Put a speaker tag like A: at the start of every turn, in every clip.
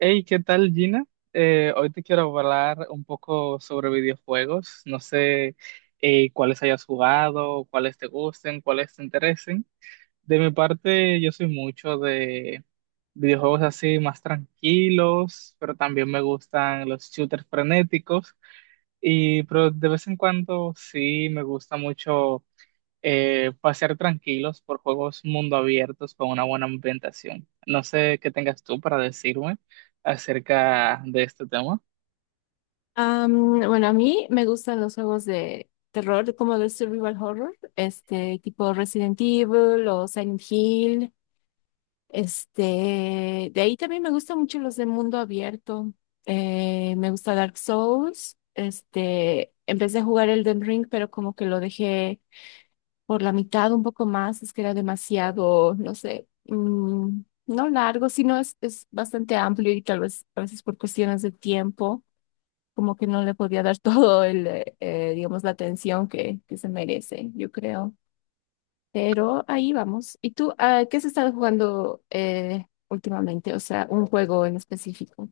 A: Hey, ¿qué tal, Gina? Hoy te quiero hablar un poco sobre videojuegos. No sé cuáles hayas jugado, cuáles te gusten, cuáles te interesen. De mi parte, yo soy mucho de videojuegos así más tranquilos, pero también me gustan los shooters frenéticos. Y pero de vez en cuando sí me gusta mucho pasear tranquilos por juegos mundo abiertos con una buena ambientación. No sé qué tengas tú para decirme acerca de este tema.
B: Bueno, a mí me gustan los juegos de terror, como de survival horror, este tipo Resident Evil o Silent Hill. Este, de ahí también me gustan mucho los de mundo abierto. Me gusta Dark Souls. Este, empecé a jugar Elden Ring, pero como que lo dejé por la mitad un poco más, es que era demasiado, no sé, no largo, sino es bastante amplio y tal vez a veces por cuestiones de tiempo como que no le podía dar todo el, digamos, la atención que se merece, yo creo. Pero ahí vamos. ¿Y tú, ah, qué has estado jugando últimamente? O sea, un juego en específico.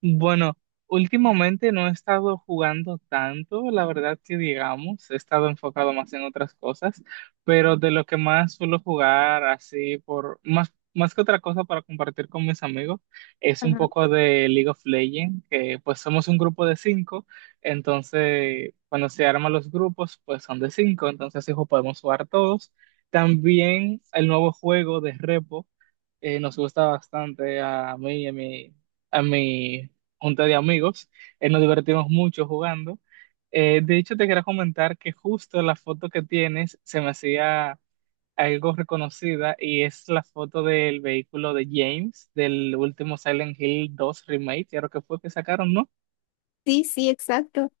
A: Bueno, últimamente no he estado jugando tanto, la verdad que digamos, he estado enfocado más en otras cosas, pero de lo que más suelo jugar así por más que otra cosa para compartir con mis amigos es un
B: Ajá.
A: poco de League of Legends, que pues somos un grupo de 5, entonces cuando se arman los grupos pues son de 5, entonces hijo podemos jugar todos. También el nuevo juego de Repo nos gusta bastante a mí y a mi junta de amigos. Nos divertimos mucho jugando. De hecho, te quería comentar que justo la foto que tienes se me hacía algo reconocida y es la foto del vehículo de James del último Silent Hill dos Remake, creo que fue que sacaron, ¿no?
B: Sí, sí, exacto.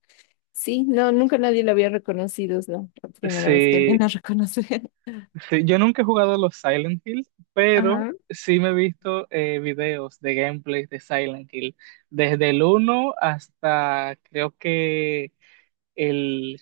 B: Sí, no, nunca nadie lo había reconocido, es la primera vez que alguien
A: Sí,
B: lo reconoce.
A: sí, yo nunca he jugado los Silent Hill, pero
B: Ajá.
A: sí me he visto videos de gameplay de Silent Hill, desde el uno hasta creo que el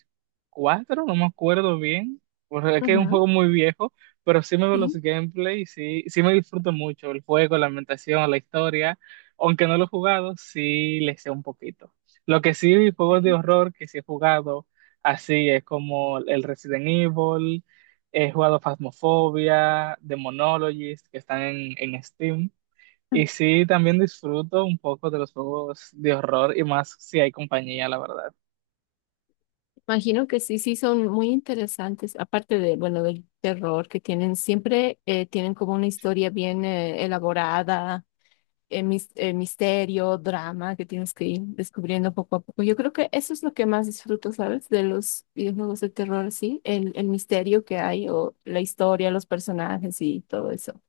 A: 4 no me acuerdo bien, porque es que es un
B: Ajá.
A: juego muy viejo, pero sí me veo los
B: Sí.
A: gameplay sí, sí me disfruto mucho el juego, la ambientación, la historia, aunque no lo he jugado, sí le sé un poquito. Lo que sí, juegos de horror que sí he jugado, así es como el Resident Evil, he jugado Phasmophobia, Demonologist, que están en Steam. Y sí, también disfruto un poco de los juegos de horror y más si hay compañía, la verdad.
B: Imagino que sí, sí, son muy interesantes. Aparte de, bueno, del terror que tienen, siempre tienen como una historia bien elaborada, misterio, drama que tienes que ir descubriendo poco a poco. Yo creo que eso es lo que más disfruto, ¿sabes? De los videojuegos de terror, sí, el misterio que hay o la historia, los personajes y todo eso.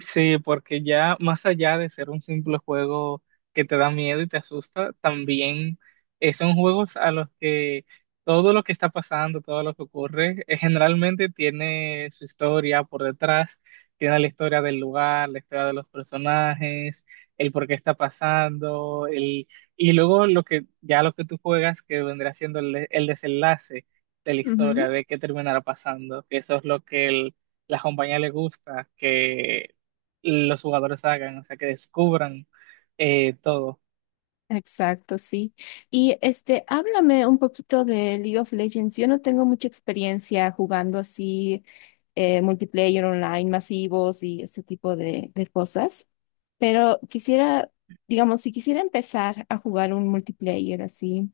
A: Sí, porque ya más allá de ser un simple juego que te da miedo y te asusta, también son juegos a los que todo lo que está pasando, todo lo que ocurre, generalmente tiene su historia por detrás, tiene la historia del lugar, la historia de los personajes, el por qué está pasando, el, y luego lo que ya lo que tú juegas que vendrá siendo el desenlace de la
B: Ujú.
A: historia, de qué terminará pasando, que eso es lo que el la compañía le gusta, que los jugadores hagan, o sea, que descubran todo.
B: Exacto, sí. Y este, háblame un poquito de League of Legends. Yo no tengo mucha experiencia jugando así multiplayer online masivos y este tipo de cosas. Pero quisiera, digamos, si quisiera empezar a jugar un multiplayer así,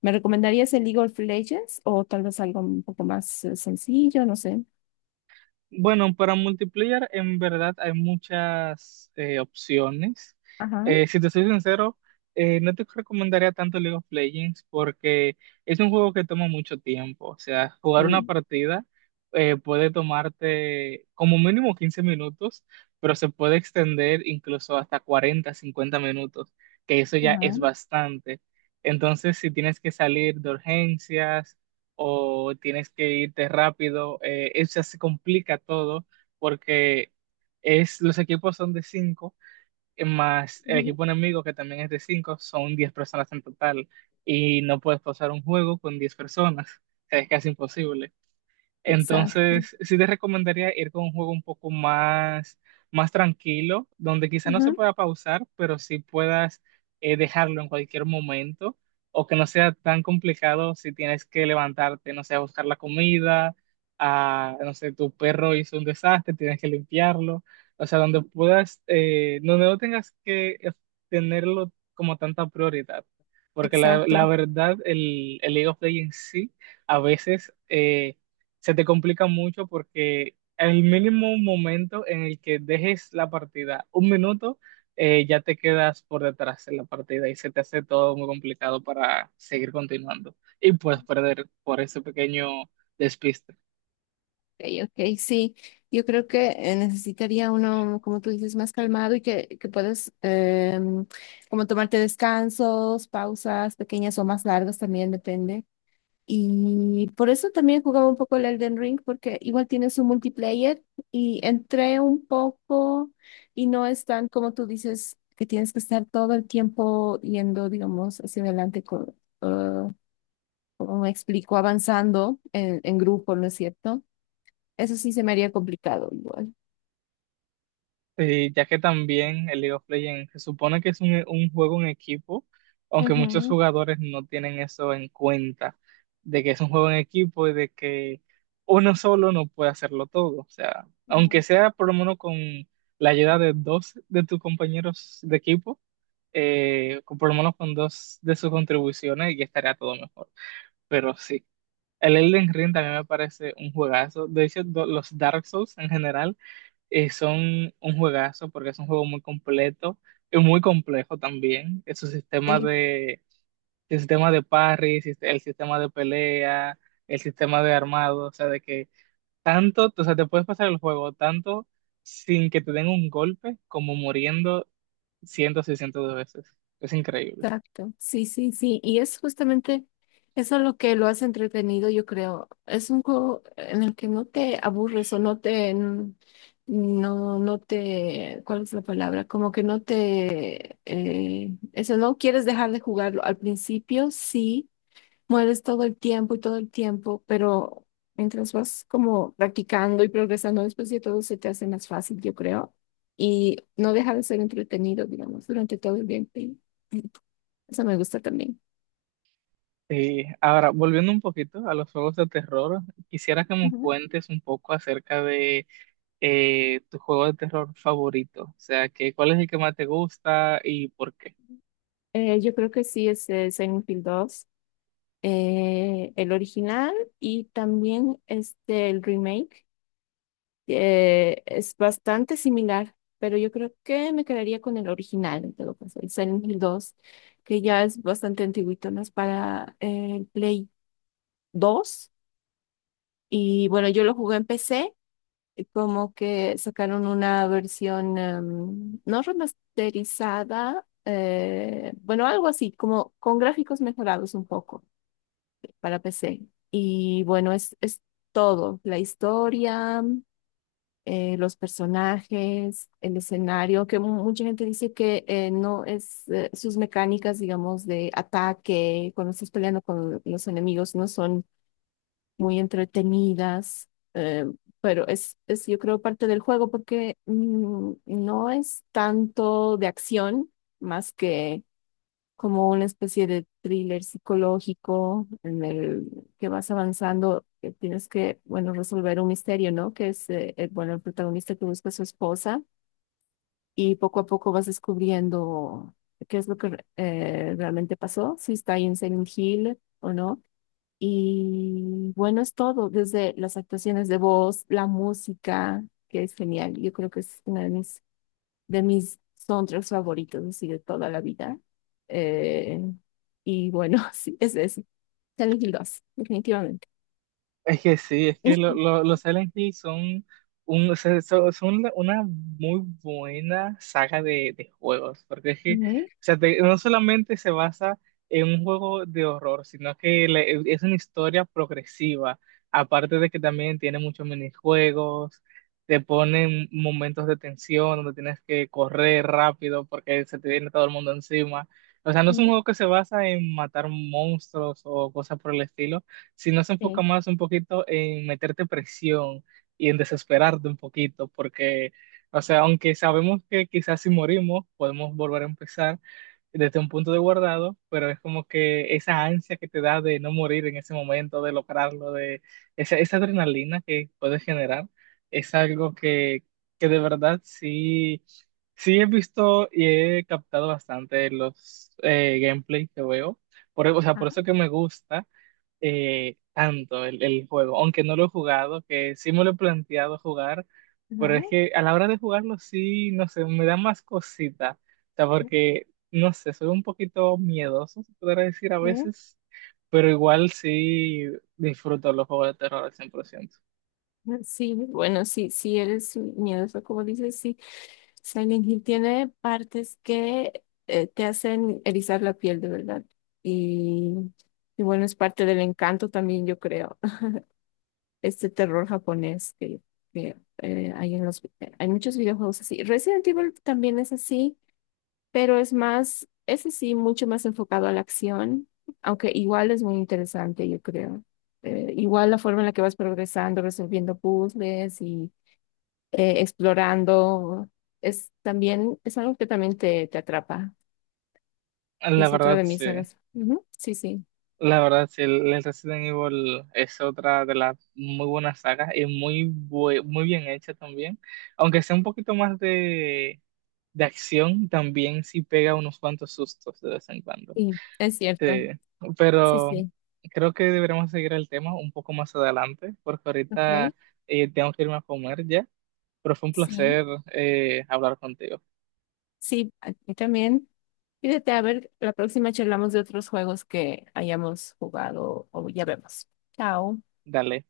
B: ¿me recomendarías el League of Legends o tal vez algo un poco más sencillo? No sé.
A: Bueno, para multiplayer en verdad hay muchas opciones.
B: Ajá,
A: Si te soy sincero, no te recomendaría tanto League of Legends porque es un juego que toma mucho tiempo. O sea, jugar una
B: sí,
A: partida puede tomarte como mínimo 15 minutos, pero se puede extender incluso hasta 40, 50 minutos, que eso ya
B: ajá,
A: es bastante. Entonces, si tienes que salir de urgencias, o tienes que irte rápido. Eso se complica todo porque es, los equipos son de 5, más el
B: ujú.
A: equipo enemigo que también es de 5, son 10 personas en total y no puedes pasar un juego con 10 personas. O sea, es casi imposible.
B: Exacto.
A: Entonces, sí te recomendaría ir con un juego un poco más, más tranquilo, donde quizá no se
B: Ujú.
A: pueda pausar, pero sí puedas dejarlo en cualquier momento, o que no sea tan complicado si tienes que levantarte, no sé, a buscar la comida, a, no sé, tu perro hizo un desastre, tienes que limpiarlo, o sea, donde puedas, donde no tengas que tenerlo como tanta prioridad, porque la
B: Exacto.
A: verdad, el League of Legends sí a veces se te complica mucho porque el mínimo momento en el que dejes la partida, un minuto, ya te quedas por detrás en la partida y se te hace todo muy complicado para seguir continuando y puedes perder por ese pequeño despiste.
B: Ok, ok, sí, yo creo que necesitaría uno, como tú dices, más calmado y que puedas como tomarte descansos, pausas pequeñas o más largas también depende. Y por eso también jugaba un poco el Elden Ring porque igual tiene su multiplayer y entré un poco y no es tan como tú dices que tienes que estar todo el tiempo yendo, digamos, hacia adelante con, eh, como me explico, avanzando en grupo, ¿no es cierto? Eso sí se me haría complicado igual.
A: Sí, ya que también el League of Legends se supone que es un juego en equipo, aunque muchos
B: Ujú,
A: jugadores no tienen eso en cuenta, de que es un juego en equipo y de que uno solo no puede hacerlo todo. O sea, aunque
B: ujú.
A: sea por lo menos con la ayuda de dos de tus compañeros de equipo, por lo menos con dos de sus contribuciones, ya estaría todo mejor. Pero sí. El Elden Ring también me parece un juegazo. De hecho, los Dark Souls en general son un juegazo porque es un juego muy completo y muy complejo también. Es su sistema
B: Sí,
A: de, el sistema de parry, el sistema de pelea, el sistema de armado, o sea, de que tanto, o sea, te puedes pasar el juego tanto sin que te den un golpe como muriendo cientos y cientos de veces. Es increíble.
B: exacto. Sí, sí, sí. Y es justamente eso lo que lo hace entretenido, yo creo. Es un juego en el que no te aburres o no te, no, no te, ¿cuál es la palabra? Como que no te, eso, no quieres dejar de jugarlo. Al principio sí. Mueres todo el tiempo y todo el tiempo, pero mientras vas como practicando y progresando, después de todo se te hace más fácil, yo creo, y no deja de ser entretenido, digamos, durante todo el gameplay. Eso me gusta también.
A: Sí, ahora volviendo un poquito a los juegos de terror, quisiera que me
B: Ujú.
A: cuentes un poco acerca de tu juego de terror favorito, o sea, que, ¿cuál es el que más te gusta y por qué?
B: Yo creo que sí es Silent Hill 2, el original y también este, el remake. Es bastante similar, pero yo creo que me quedaría con el original, en todo caso, el Silent Hill 2, que ya es bastante antiguito, ¿no? Es para el Play 2. Y bueno, yo lo jugué en PC, y como que sacaron una versión no remasterizada, bueno, algo así, como con gráficos mejorados un poco para PC. Y bueno, es todo, la historia. Los personajes, el escenario, que mucha gente dice que no es sus mecánicas, digamos, de ataque, cuando estás peleando con los enemigos, no son muy entretenidas, pero es, yo creo, parte del juego porque no es tanto de acción, más que como una especie de thriller psicológico en el que vas avanzando, que tienes que, bueno, resolver un misterio, ¿no? Que es, bueno, el protagonista que busca a su esposa y poco a poco vas descubriendo qué es lo que realmente pasó, si está ahí en Silent Hill o no. Y bueno, es todo, desde las actuaciones de voz, la música, que es genial. Yo creo que es una de mis soundtracks favoritos, así de toda la vida. Eh, y bueno, sí, es eso. Silent Hill 2, definitivamente.
A: Es que sí, es que los Silent Hill son, un, o sea, son una muy buena saga de juegos, porque es que, o
B: Ujú,
A: sea, no solamente se basa en un juego de horror, sino que es una historia progresiva, aparte de que también tiene muchos minijuegos, te ponen momentos de tensión donde tienes que correr rápido porque se te viene todo el mundo encima. O sea, no es un
B: ujú,
A: juego que se basa en matar monstruos o cosas por el estilo sino se enfoca
B: sí.
A: más un poquito en meterte presión y en desesperarte un poquito, porque, o sea, aunque sabemos que quizás si morimos podemos volver a empezar desde un punto de guardado, pero es como que esa ansia que te da de no morir en ese momento, de lograrlo, de esa, esa adrenalina que puedes generar, es algo que de verdad sí, sí he visto y he captado bastante los gameplay que veo. Por, o sea, por
B: Ajá,
A: eso que me gusta, tanto el juego, aunque no lo he jugado, que sí me lo he planteado jugar,
B: ajá,
A: pero es que a la hora de jugarlo sí, no sé, me da más cosita, o sea,
B: ujú,
A: porque, no sé, soy un poquito miedoso, se podría decir a
B: eh,
A: veces, pero igual sí disfruto los juegos de terror al 100%.
B: ujú. Sí, bueno, sí, sí eres miedoso, como dices, sí. Silent Hill tiene partes que te hacen erizar la piel, de verdad. Y, y bueno, es parte del encanto también, yo creo. Este terror japonés que, eh, hay en los, hay muchos videojuegos así. Resident Evil también es así, pero es más, es así, mucho más enfocado a la acción, aunque igual es muy interesante, yo creo. Igual la forma en la que vas progresando, resolviendo puzzles y explorando, es también, es algo que también te atrapa.
A: La
B: Es otra
A: verdad,
B: de mis
A: sí.
B: sagas. Ujú. Sí, sí,
A: La verdad, sí, el Resident Evil es otra de las muy buenas sagas y muy, muy bien hecha también. Aunque sea un poquito más de acción, también sí pega unos cuantos sustos de vez en cuando.
B: sí, es cierto.
A: Sí,
B: Sí,
A: pero
B: sí.
A: creo que deberíamos seguir el tema un poco más adelante, porque
B: Ok.
A: ahorita tengo que irme a comer ya. Pero fue un
B: Sí.
A: placer hablar contigo.
B: Sí, a mí también. Fíjate, a ver, la próxima charlamos de otros juegos que hayamos jugado o ya vemos. Chao.
A: Dale.